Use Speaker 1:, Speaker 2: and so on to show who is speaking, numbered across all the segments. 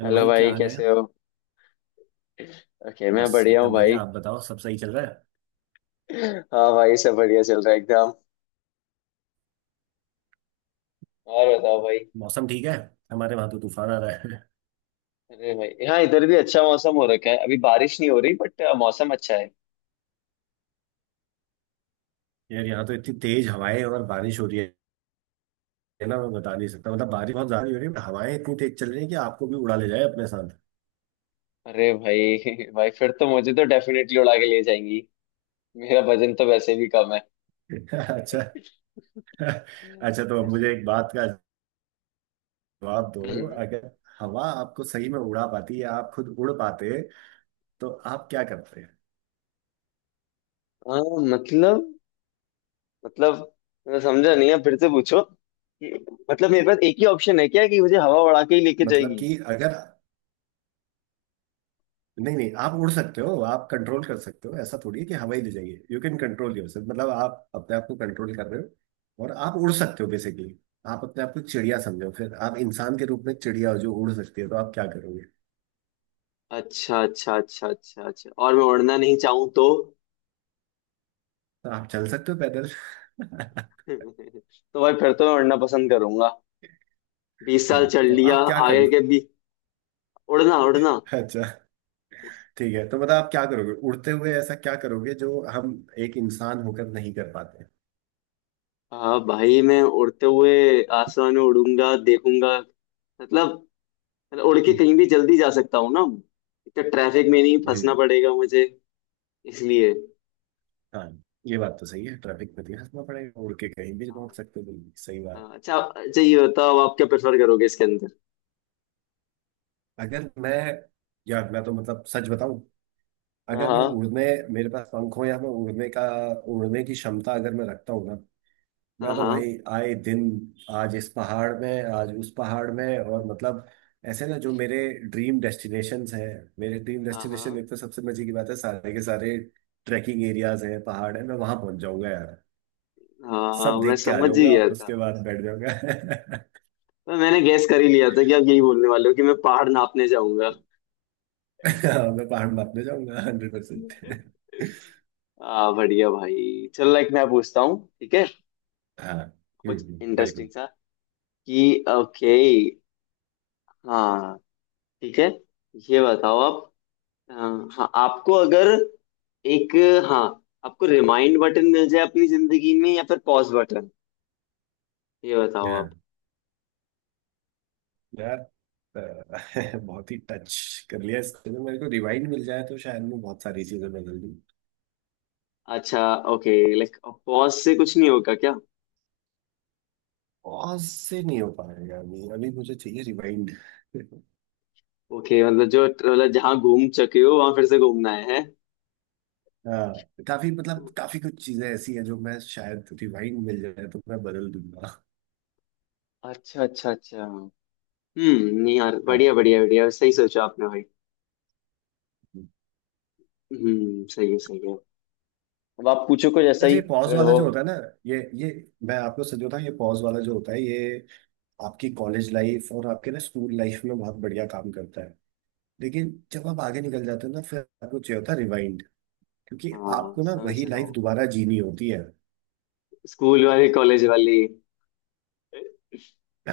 Speaker 1: Hello
Speaker 2: hello
Speaker 1: भाई, क्या
Speaker 2: भाई
Speaker 1: हाल है।
Speaker 2: कैसे हो? ओके, मैं
Speaker 1: बस
Speaker 2: बढ़िया हूँ
Speaker 1: एकदम
Speaker 2: भाई।
Speaker 1: बढ़िया। आप बताओ, सब सही चल रहा है?
Speaker 2: हाँ भाई, सब बढ़िया चल रहा है एकदम। और बताओ भाई।
Speaker 1: मौसम ठीक है? हमारे वहां तो तूफान आ रहा है।
Speaker 2: अरे भाई हाँ, इधर भी अच्छा मौसम हो रखा है। अभी बारिश नहीं हो रही बट मौसम अच्छा है।
Speaker 1: यार यहाँ तो इतनी तेज हवाएं और बारिश हो रही है ना, मैं बता नहीं सकता। मतलब बारिश बहुत ज्यादा हो रही है but हवाएं इतनी तेज चल रही है कि आपको भी उड़ा ले जाए अपने साथ।
Speaker 2: अरे भाई भाई, फिर तो मुझे तो डेफिनेटली उड़ा के ले जाएंगी। मेरा वजन तो वैसे भी कम है।
Speaker 1: अच्छा। अच्छा तो अब मुझे एक बात का जवाब दो।
Speaker 2: हम्म।
Speaker 1: अगर हवा आपको सही में उड़ा पाती या आप खुद उड़ पाते तो आप क्या करते हैं?
Speaker 2: हाँ, मतलब मतलब मैं समझा नहीं है, फिर से पूछो। मतलब मेरे पास एक ही ऑप्शन है क्या, कि मुझे हवा उड़ा के ही लेके
Speaker 1: मतलब
Speaker 2: जाएगी?
Speaker 1: कि अगर, नहीं नहीं, आप उड़ सकते हो, आप कंट्रोल कर सकते हो। ऐसा थोड़ी है कि हवा ही ले जाइए। यू कैन कंट्रोल योर, मतलब आप अपने आप को कंट्रोल कर रहे हो और आप उड़ सकते हो बेसिकली। आप अपने आप को चिड़िया समझो, फिर आप इंसान के रूप में चिड़िया हो जो उड़ सकती है, तो आप क्या करोगे?
Speaker 2: अच्छा, अच्छा, अच्छा, अच्छा, अच्छा। और मैं उड़ना नहीं चाहूँ तो?
Speaker 1: तो आप चल सकते हो पैदल।
Speaker 2: तो भाई, फिर तो मैं उड़ना पसंद करूंगा। 20 साल
Speaker 1: हाँ
Speaker 2: चल
Speaker 1: तो
Speaker 2: लिया।
Speaker 1: आप क्या
Speaker 2: आगे
Speaker 1: करोगे?
Speaker 2: के भी। उड़ना उड़ना।
Speaker 1: अच्छा, ठीक है। तो मतलब आप क्या करोगे उड़ते हुए, ऐसा क्या करोगे जो हम एक इंसान होकर नहीं कर पाते?
Speaker 2: हाँ भाई, मैं उड़ते हुए आसमान में उड़ूंगा, देखूंगा। मतलब मतलब उड़ के
Speaker 1: हम्म,
Speaker 2: कहीं भी जल्दी जा सकता हूँ ना। इतना ट्रैफिक में नहीं फंसना
Speaker 1: हम्म,
Speaker 2: पड़ेगा मुझे। इसलिए।
Speaker 1: हाँ, ये बात तो सही है। ट्रैफिक में तो नहीं फंसना पड़ेगा, उड़ के कहीं भी पहुंच
Speaker 2: हाँ
Speaker 1: सकते हो। बिल्कुल सही बात।
Speaker 2: हाँ, अच्छा अच्छा, ये बताओ आप क्या प्रेफर करोगे इसके अंदर?
Speaker 1: अगर मैं, यार मैं तो, मतलब सच बताऊं, अगर मैं
Speaker 2: हाँ,
Speaker 1: उड़ने, मेरे पास पंख हो या मैं उड़ने का, उड़ने की क्षमता अगर मैं रखता हूँ ना,
Speaker 2: हाँ,
Speaker 1: मैं तो
Speaker 2: हाँ,
Speaker 1: भाई आए दिन आज इस पहाड़ में, आज उस पहाड़ में, और मतलब ऐसे ना, जो मेरे ड्रीम डेस्टिनेशंस हैं, मेरे ड्रीम डेस्टिनेशन,
Speaker 2: हाँ,
Speaker 1: एक तो सबसे मजे की बात है, सारे के सारे ट्रैकिंग एरियाज हैं, पहाड़ है, मैं वहां पहुंच जाऊंगा यार।
Speaker 2: हाँ, हाँ,
Speaker 1: सब
Speaker 2: मैं
Speaker 1: देख के आ
Speaker 2: समझ ही
Speaker 1: जाऊंगा,
Speaker 2: गया था।
Speaker 1: उसके बाद बैठ जाऊंगा।
Speaker 2: पर मैंने गैस कर ही लिया था कि आप यही बोलने वाले हो कि मैं पहाड़ नापने जाऊंगा।
Speaker 1: मैं पहाड़ में अपने जाऊंगा 100%।
Speaker 2: बढ़िया भाई चलो, लाइक मैं पूछता हूँ, ठीक है?
Speaker 1: हाँ।
Speaker 2: कुछ इंटरेस्टिंग
Speaker 1: बिल्कुल।
Speaker 2: सा। कि ओके। हाँ ठीक है, ये बताओ आप। अ, हाँ, आपको अगर एक हाँ, आपको रिमाइंड बटन मिल जाए अपनी जिंदगी में या फिर पॉज बटन? ये बताओ आप।
Speaker 1: हाँ, यार, बहुत ही टच कर लिया इसको। तो मेरे को रिवाइंड मिल जाए तो शायद मैं बहुत सारी चीजें बदल दूँ।
Speaker 2: अच्छा, ओके। लाइक पॉज से कुछ नहीं होगा क्या?
Speaker 1: पॉज से नहीं हो पाएगा, अभी अभी मुझे चाहिए रिवाइंड।
Speaker 2: ओके, मतलब जो मतलब जहाँ घूम चुके हो वहां फिर से घूमना है, है?
Speaker 1: हाँ, काफी, मतलब काफी कुछ चीजें ऐसी है जो, मैं शायद रिवाइंड मिल जाए तो मैं बदल दूंगा।
Speaker 2: अच्छा, अच्छा, अच्छा। हम्म, नहीं यार, बढ़िया
Speaker 1: हाँ,
Speaker 2: बढ़िया बढ़िया, सही सोचा आपने भाई। हम्म, सही है, सही है। अब आप पूछो कुछ ऐसा
Speaker 1: यार,
Speaker 2: ही।
Speaker 1: ये पॉज
Speaker 2: अगर
Speaker 1: वाला
Speaker 2: हो।
Speaker 1: जो होता है ना, ये मैं आपको सच बताऊं, ये पॉज वाला जो होता है, ये आपकी कॉलेज लाइफ और आपके ना स्कूल लाइफ में बहुत बढ़िया काम करता है। लेकिन जब आप आगे निकल जाते हो ना, फिर आपको चाहिए होता है, क्योंकि
Speaker 2: हाँ,
Speaker 1: आपको ना
Speaker 2: समझ
Speaker 1: वही
Speaker 2: रहा
Speaker 1: लाइफ
Speaker 2: हूँ।
Speaker 1: दोबारा जीनी होती है।
Speaker 2: स्कूल वाली, कॉलेज वाली।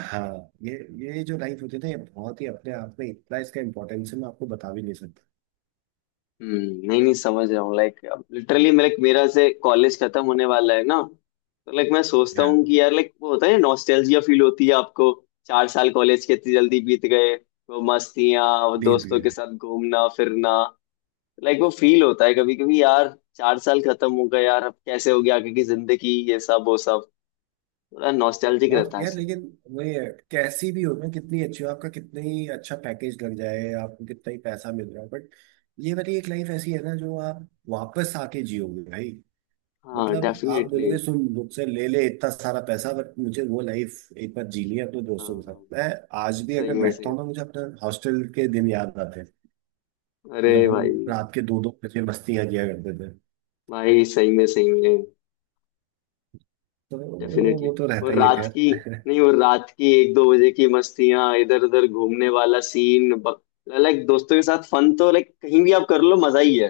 Speaker 1: हाँ। ये जो लाइफ होती है ना, ये बहुत ही अपने आप में, इतना इसका इम्पोर्टेंस है, मैं आपको बता भी नहीं सकता।
Speaker 2: हम्म, नहीं नहीं समझ रहा हूँ, लाइक अब लिटरली मेरे मेरा से कॉलेज खत्म होने वाला है ना, तो लाइक मैं सोचता
Speaker 1: हाँ।
Speaker 2: हूँ कि यार, लाइक वो होता है नॉस्टैल्जिया, फील होती है आपको। 4 साल कॉलेज के इतनी जल्दी बीत गए। वो मस्तियाँ, वो
Speaker 1: बीत
Speaker 2: दोस्तों के
Speaker 1: गए।
Speaker 2: साथ घूमना फिरना। लाइक वो फील होता है कभी कभी यार। 4 साल खत्म हो गए यार। अब कैसे हो गया? आगे की जिंदगी, ये सब वो सब। थोड़ा नॉस्टैल्जिक
Speaker 1: बहुत
Speaker 2: रहता है
Speaker 1: यार,
Speaker 2: ऐसे।
Speaker 1: लेकिन वही है। कैसी भी हो ना, कितनी अच्छी हो, आपका कितनी ही अच्छा पैकेज लग जाए, आपको कितना ही पैसा मिल रहा है, बट ये वाली एक लाइफ ऐसी है ना, जो आप वापस आके जियोगे भाई।
Speaker 2: हाँ
Speaker 1: मतलब आप
Speaker 2: डेफिनेटली।
Speaker 1: बोलोगे, सुन मुझसे ले ले इतना सारा पैसा, बट मुझे वो लाइफ एक बार जीनी है अपने दोस्तों के साथ। मैं आज भी
Speaker 2: सही
Speaker 1: अगर
Speaker 2: में
Speaker 1: बैठता
Speaker 2: सही।
Speaker 1: हूँ ना, मुझे अपने हॉस्टल के दिन याद आते हैं,
Speaker 2: अरे
Speaker 1: जब हम
Speaker 2: भाई
Speaker 1: रात के 2-2 बजे मस्तियां किया करते थे।
Speaker 2: भाई। सही में, सही में।
Speaker 1: तो
Speaker 2: डेफिनेटली।
Speaker 1: वो तो रहता
Speaker 2: और
Speaker 1: ही है
Speaker 2: रात की।
Speaker 1: खैर।
Speaker 2: नहीं, और रात की 1-2 बजे की मस्तियां, इधर उधर घूमने वाला सीन। लाइक दोस्तों के साथ फन तो लाइक कहीं भी आप कर लो, मजा ही है।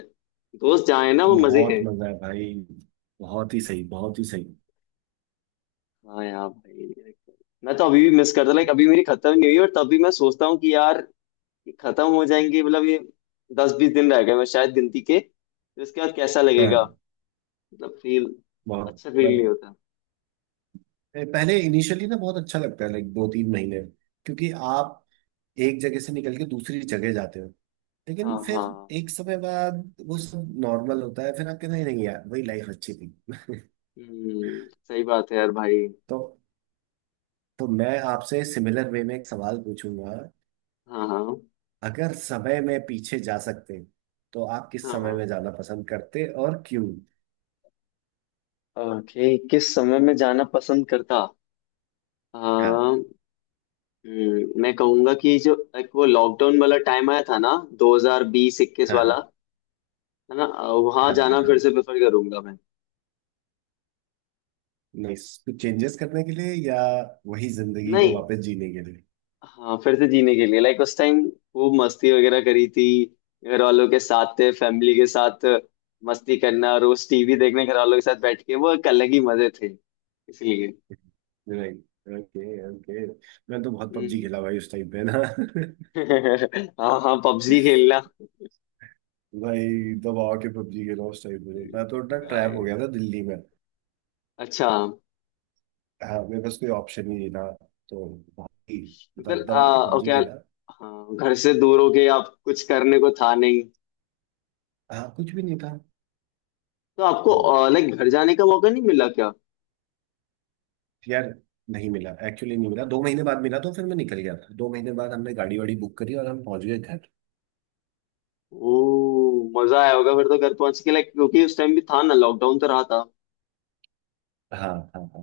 Speaker 2: दोस्त जहाँ है ना, वो मजे
Speaker 1: बहुत
Speaker 2: हैं।
Speaker 1: मजा है भाई। बहुत ही सही, बहुत ही सही।
Speaker 2: हाँ यार भाई like, मैं तो अभी भी मिस करता, लाइक अभी मेरी खत्म नहीं हुई और तब भी मैं सोचता हूँ कि यार, ये खत्म हो जाएंगे, मतलब ये 10-20 दिन रह गए मैं शायद गिनती के, फिर उसके बाद कैसा लगेगा?
Speaker 1: हाँ,
Speaker 2: मतलब फील।
Speaker 1: बहुत,
Speaker 2: अच्छा फील नहीं
Speaker 1: मतलब
Speaker 2: होता।
Speaker 1: पहले, इनिशियली ना बहुत अच्छा लगता है, लाइक 2-3 महीने, क्योंकि आप एक जगह से निकल के दूसरी जगह जाते हो। लेकिन
Speaker 2: हाँ
Speaker 1: फिर
Speaker 2: हाँ।
Speaker 1: एक समय बाद वो सब नॉर्मल होता है, फिर आप कहते हैं, नहीं यार, वही लाइफ अच्छी थी।
Speaker 2: हम्म, सही बात है यार भाई।
Speaker 1: तो तो मैं आपसे सिमिलर वे में एक सवाल पूछूंगा।
Speaker 2: हाँ, हाँ,
Speaker 1: अगर समय में पीछे जा सकते तो आप किस
Speaker 2: हाँ,
Speaker 1: समय
Speaker 2: हाँ।
Speaker 1: में जाना पसंद करते और क्यों?
Speaker 2: ओके, किस समय में जाना पसंद करता? आ,
Speaker 1: हाँ
Speaker 2: मैं कहूंगा कि जो एक वो लॉकडाउन वाला टाइम आया था ना 2020-21
Speaker 1: हाँ, हाँ
Speaker 2: वाला, है ना। वहां
Speaker 1: हाँ
Speaker 2: जाना
Speaker 1: हाँ,
Speaker 2: फिर
Speaker 1: हाँ,
Speaker 2: से प्रेफर करूंगा मैं।
Speaker 1: नहीं, कुछ चेंजेस करने के लिए या वही जिंदगी को
Speaker 2: नहीं।
Speaker 1: वापस जीने के लिए?
Speaker 2: हाँ, फिर से जीने के लिए लाइक उस टाइम। वो मस्ती वगैरह करी थी। घर वालों के साथ थे, फैमिली के साथ। मस्ती करना, रोज टीवी देखने घर वालों के साथ बैठ के, वो एक अलग ही मजे थे। इसलिए।
Speaker 1: नहीं, ओके ओके। मैं तो बहुत पबजी
Speaker 2: हम्म।
Speaker 1: खेला भाई उस टाइम पे ना।
Speaker 2: हाँ हाँ, पबजी खेलना।
Speaker 1: भाई दबा के पबजी खेला उस टाइम पे। मैं तो इतना ट्रैप हो
Speaker 2: आई-
Speaker 1: गया था दिल्ली में।
Speaker 2: अच्छा।
Speaker 1: हाँ, मेरे पास कोई ऑप्शन ही नहीं था। तो भाई दब
Speaker 2: मतलब
Speaker 1: दबा के
Speaker 2: ओके।
Speaker 1: पबजी खेला।
Speaker 2: हाँ, घर से दूर हो गए आप, कुछ करने को था नहीं।
Speaker 1: हाँ कुछ भी नहीं था।
Speaker 2: तो आपको
Speaker 1: वो,
Speaker 2: लाइक घर जाने का मौका नहीं मिला क्या?
Speaker 1: यार नहीं मिला, एक्चुअली नहीं मिला। 2 महीने बाद मिला, तो फिर मैं निकल गया था। 2 महीने बाद हमने गाड़ी वाड़ी बुक करी और हम पहुंच गए घर।
Speaker 2: ओ, मजा आया होगा फिर तो घर पहुंच के, लाइक क्योंकि उस टाइम भी था ना, लॉकडाउन तो रहा था।
Speaker 1: हाँ, हाँ हाँ।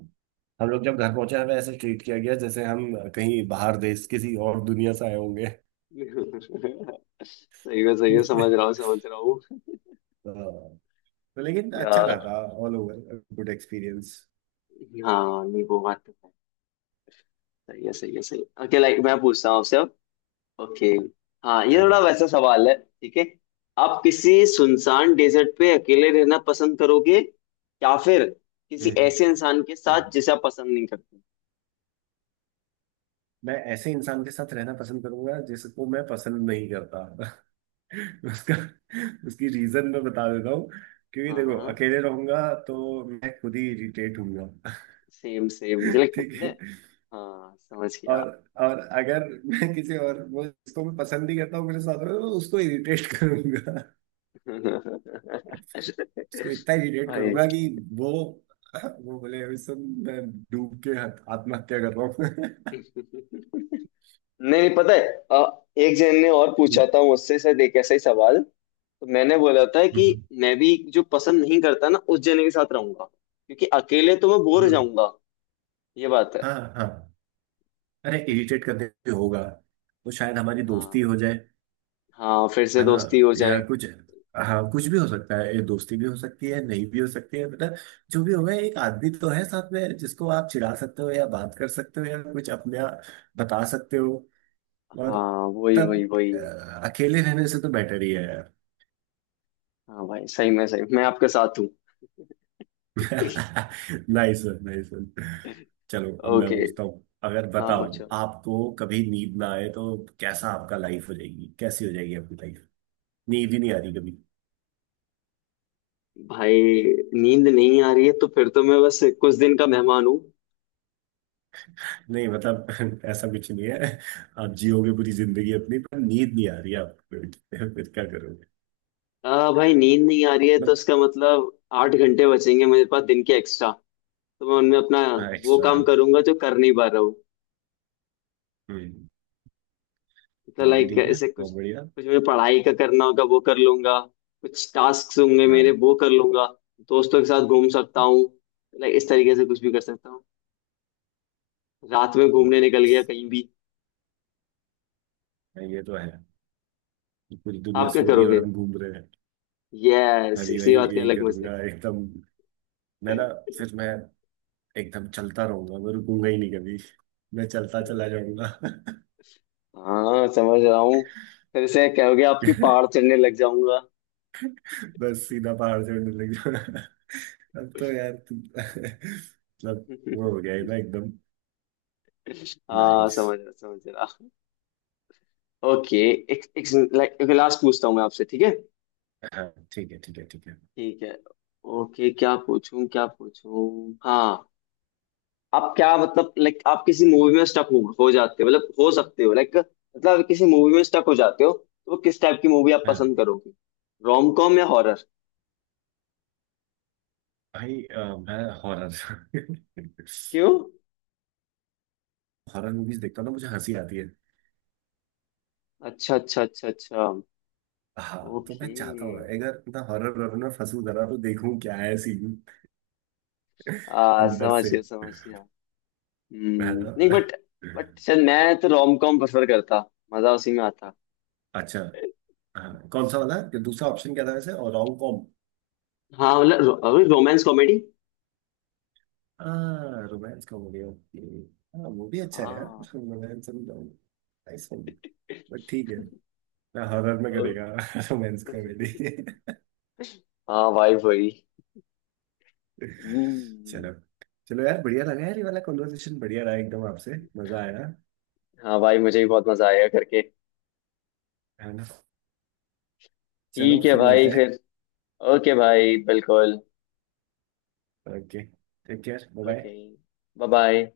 Speaker 1: हम लोग जब घर पहुंचे, हमें ऐसे ट्रीट किया गया जैसे हम कहीं बाहर देश, किसी और दुनिया से आए होंगे।
Speaker 2: सही है, सही है, समझ रहा हूँ, समझ रहा हूँ।
Speaker 1: हाँ, तो लेकिन अच्छा रहा
Speaker 2: यार।
Speaker 1: था, ऑल ओवर गुड एक्सपीरियंस।
Speaker 2: हाँ नहीं, वो बात तो है, सही है, सही है, सही है। ओके, लाइक मैं पूछता हूँ आपसे अब। ओके। हाँ, ये
Speaker 1: हाँ।
Speaker 2: थोड़ा वैसा सवाल है, ठीक है? आप किसी सुनसान डेजर्ट पे अकेले रहना पसंद करोगे, या फिर किसी
Speaker 1: हम्म,
Speaker 2: ऐसे इंसान के
Speaker 1: हम्म।
Speaker 2: साथ जिसे आप पसंद नहीं करते?
Speaker 1: मैं ऐसे इंसान के साथ रहना पसंद करूंगा जिसको मैं पसंद नहीं करता। उसका, उसकी रीजन मैं बता देता हूँ। क्योंकि
Speaker 2: हाँ
Speaker 1: देखो,
Speaker 2: हाँ।
Speaker 1: अकेले रहूंगा तो मैं खुद ही इरिटेट होऊंगा।
Speaker 2: सेम सेम, मुझे
Speaker 1: ठीक
Speaker 2: लगता
Speaker 1: है।
Speaker 2: है। हाँ, समझ गया।
Speaker 1: और और अगर मैं किसी और, वो जिसको मैं पसंद नहीं करता हूँ, मेरे साथ रहे तो उसको इरिटेट करूंगा। उसको इतना इरिटेट
Speaker 2: भाई।
Speaker 1: करूंगा कि वो वो बोले, "अभी सुन, मैं डूब के आत्महत्या कर रहा हूँ।"
Speaker 2: नहीं, नहीं, पता है एक जन ने और पूछा था मुझसे शायद एक ऐसा ही सवाल। तो मैंने बोला था
Speaker 1: हम्म,
Speaker 2: कि मैं भी जो पसंद नहीं करता ना, उस जने के साथ रहूंगा, क्योंकि अकेले तो मैं बोर हो
Speaker 1: हम्म।
Speaker 2: जाऊंगा। ये बात है।
Speaker 1: हाँ हाँ। अरे इरिटेट करने से होगा, वो शायद हमारी
Speaker 2: हाँ,
Speaker 1: दोस्ती हो जाए,
Speaker 2: हाँ, फिर से
Speaker 1: है ना,
Speaker 2: दोस्ती हो
Speaker 1: या
Speaker 2: जाए।
Speaker 1: कुछ। हाँ कुछ भी हो सकता है, ये दोस्ती भी हो सकती है, नहीं भी हो सकती है, मतलब जो भी होगा, एक आदमी तो है साथ में जिसको आप चिढ़ा सकते हो, या बात कर सकते हो, या कुछ अपने आप बता सकते हो। और
Speaker 2: हाँ, वही वही
Speaker 1: तब,
Speaker 2: वही।
Speaker 1: अकेले रहने से तो बेटर ही है यार।
Speaker 2: हाँ भाई, सही में सही, मैं आपके साथ हूँ।
Speaker 1: Nice nice. चलो अब मैं
Speaker 2: ओके।
Speaker 1: पूछता हूँ, अगर
Speaker 2: हाँ,
Speaker 1: बताओ
Speaker 2: पूछो।
Speaker 1: आपको कभी नींद ना आए तो कैसा आपका लाइफ हो जाएगी, कैसी हो जाएगी आपकी? नींद ही नहीं आ रही कभी।
Speaker 2: भाई नींद नहीं आ रही है, तो फिर तो मैं बस कुछ दिन का मेहमान हूँ।
Speaker 1: नहीं, मतलब ऐसा कुछ नहीं है, आप जियोगे पूरी जिंदगी अपनी, पर नींद नहीं आ रही है आपको। फिर क्या करोगे?
Speaker 2: आ भाई, नींद नहीं आ रही है तो
Speaker 1: बट,
Speaker 2: उसका मतलब 8 घंटे बचेंगे मेरे पास दिन के एक्स्ट्रा। तो मैं उनमें अपना
Speaker 1: हाँ
Speaker 2: वो
Speaker 1: एक्स्ट्रा,
Speaker 2: काम
Speaker 1: हाँ।
Speaker 2: करूंगा जो कर नहीं पा रहा।
Speaker 1: हम्म।
Speaker 2: तो
Speaker 1: ये भी
Speaker 2: लाइक
Speaker 1: ठीक है,
Speaker 2: ऐसे कुछ
Speaker 1: बहुत बढ़िया।
Speaker 2: कुछ मुझे पढ़ाई का करना होगा, वो कर लूंगा। कुछ टास्क होंगे मेरे,
Speaker 1: हाँ।
Speaker 2: वो कर लूंगा। दोस्तों के साथ घूम सकता हूँ। लाइक इस तरीके से कुछ भी कर सकता हूँ। रात में घूमने
Speaker 1: हाँ,
Speaker 2: निकल गया कहीं भी।
Speaker 1: ये तो है। पूरी दुनिया
Speaker 2: आप क्या
Speaker 1: सो रही है और
Speaker 2: करोगे?
Speaker 1: हम घूम रहे हैं। मैं
Speaker 2: यस,
Speaker 1: भी
Speaker 2: इसी
Speaker 1: वही,
Speaker 2: बात के
Speaker 1: यही
Speaker 2: अलग मजे।
Speaker 1: करूंगा एकदम। मैं ना, फिर मैं एकदम चलता रहूंगा, मैं रुकूंगा ही नहीं कभी। मैं चलता चला जाऊंगा।
Speaker 2: हाँ, समझ रहा हूँ। फिर से कहोगे आपकी पहाड़ चढ़ने लग जाऊंगा
Speaker 1: बस सीधा पहाड़ चढ़ने लग जाऊंगा। अब तो यार तुम- मतलब वो हो गया ना एकदम।
Speaker 2: हाँ,
Speaker 1: नाइस।
Speaker 2: समझ रहा समझ रहा। ओके। एक एक। लाइक लास्ट पूछता हूँ मैं आपसे, ठीक है?
Speaker 1: हाँ ठीक है, ठीक है, ठीक है।
Speaker 2: ठीक है। ओके, क्या पूछूं, क्या पूछूं? हाँ। आप क्या, मतलब लाइक आप किसी मूवी में स्टक हो जाते हो, मतलब हो सकते हो, लाइक मतलब किसी मूवी में स्टक हो जाते हो, तो वो किस टाइप की मूवी आप पसंद
Speaker 1: हाँ
Speaker 2: करोगे? रोम कॉम या हॉरर?
Speaker 1: भाई, मैं हॉरर।
Speaker 2: क्यों?
Speaker 1: हॉरर मूवीज देखता हूँ ना, मुझे हंसी आती है।
Speaker 2: अच्छा, अच्छा, अच्छा, अच्छा।
Speaker 1: हाँ तो मैं
Speaker 2: ओके।
Speaker 1: चाहता हूँ अगर मैं हॉरर, हॉरर में फंसू जरा तो देखूं क्या है सीन
Speaker 2: आ
Speaker 1: अंदर
Speaker 2: समझ
Speaker 1: से।
Speaker 2: गया, समझ गया।
Speaker 1: है
Speaker 2: हम्म, नहीं। बट
Speaker 1: ना?
Speaker 2: बट शायद मैं तो रोम कॉम प्रेफर करता। मजा उसी में आता।
Speaker 1: अच्छा। हाँ, कौन सा वाला, ये दूसरा ऑप्शन क्या था वैसे, और रोम कॉम?
Speaker 2: हाँ मतलब रोमांस कॉमेडी।
Speaker 1: हाँ, रोमांस कॉमेडी, ओके। हाँ वो भी अच्छा है यार,
Speaker 2: हाँ।
Speaker 1: Romance comedy, nice one. But ठीक है ना, हॉरर में
Speaker 2: ओ-
Speaker 1: करेगा रोमांस कॉमेडी।
Speaker 2: हाँ भाई भाई। हम्म।
Speaker 1: चलो, चलो यार, बढ़िया लगा यार, ये वाला कॉन्वर्सेशन बढ़िया रहा एकदम, आपसे मजा आया।
Speaker 2: हाँ भाई, मुझे भी बहुत मजा आया करके।
Speaker 1: है ना। चलो
Speaker 2: ठीक है
Speaker 1: फिर मिलते
Speaker 2: भाई,
Speaker 1: हैं।
Speaker 2: फिर। ओके भाई, बिल्कुल।
Speaker 1: Okay, take care, bye
Speaker 2: okay.
Speaker 1: Bye.
Speaker 2: Bye bye.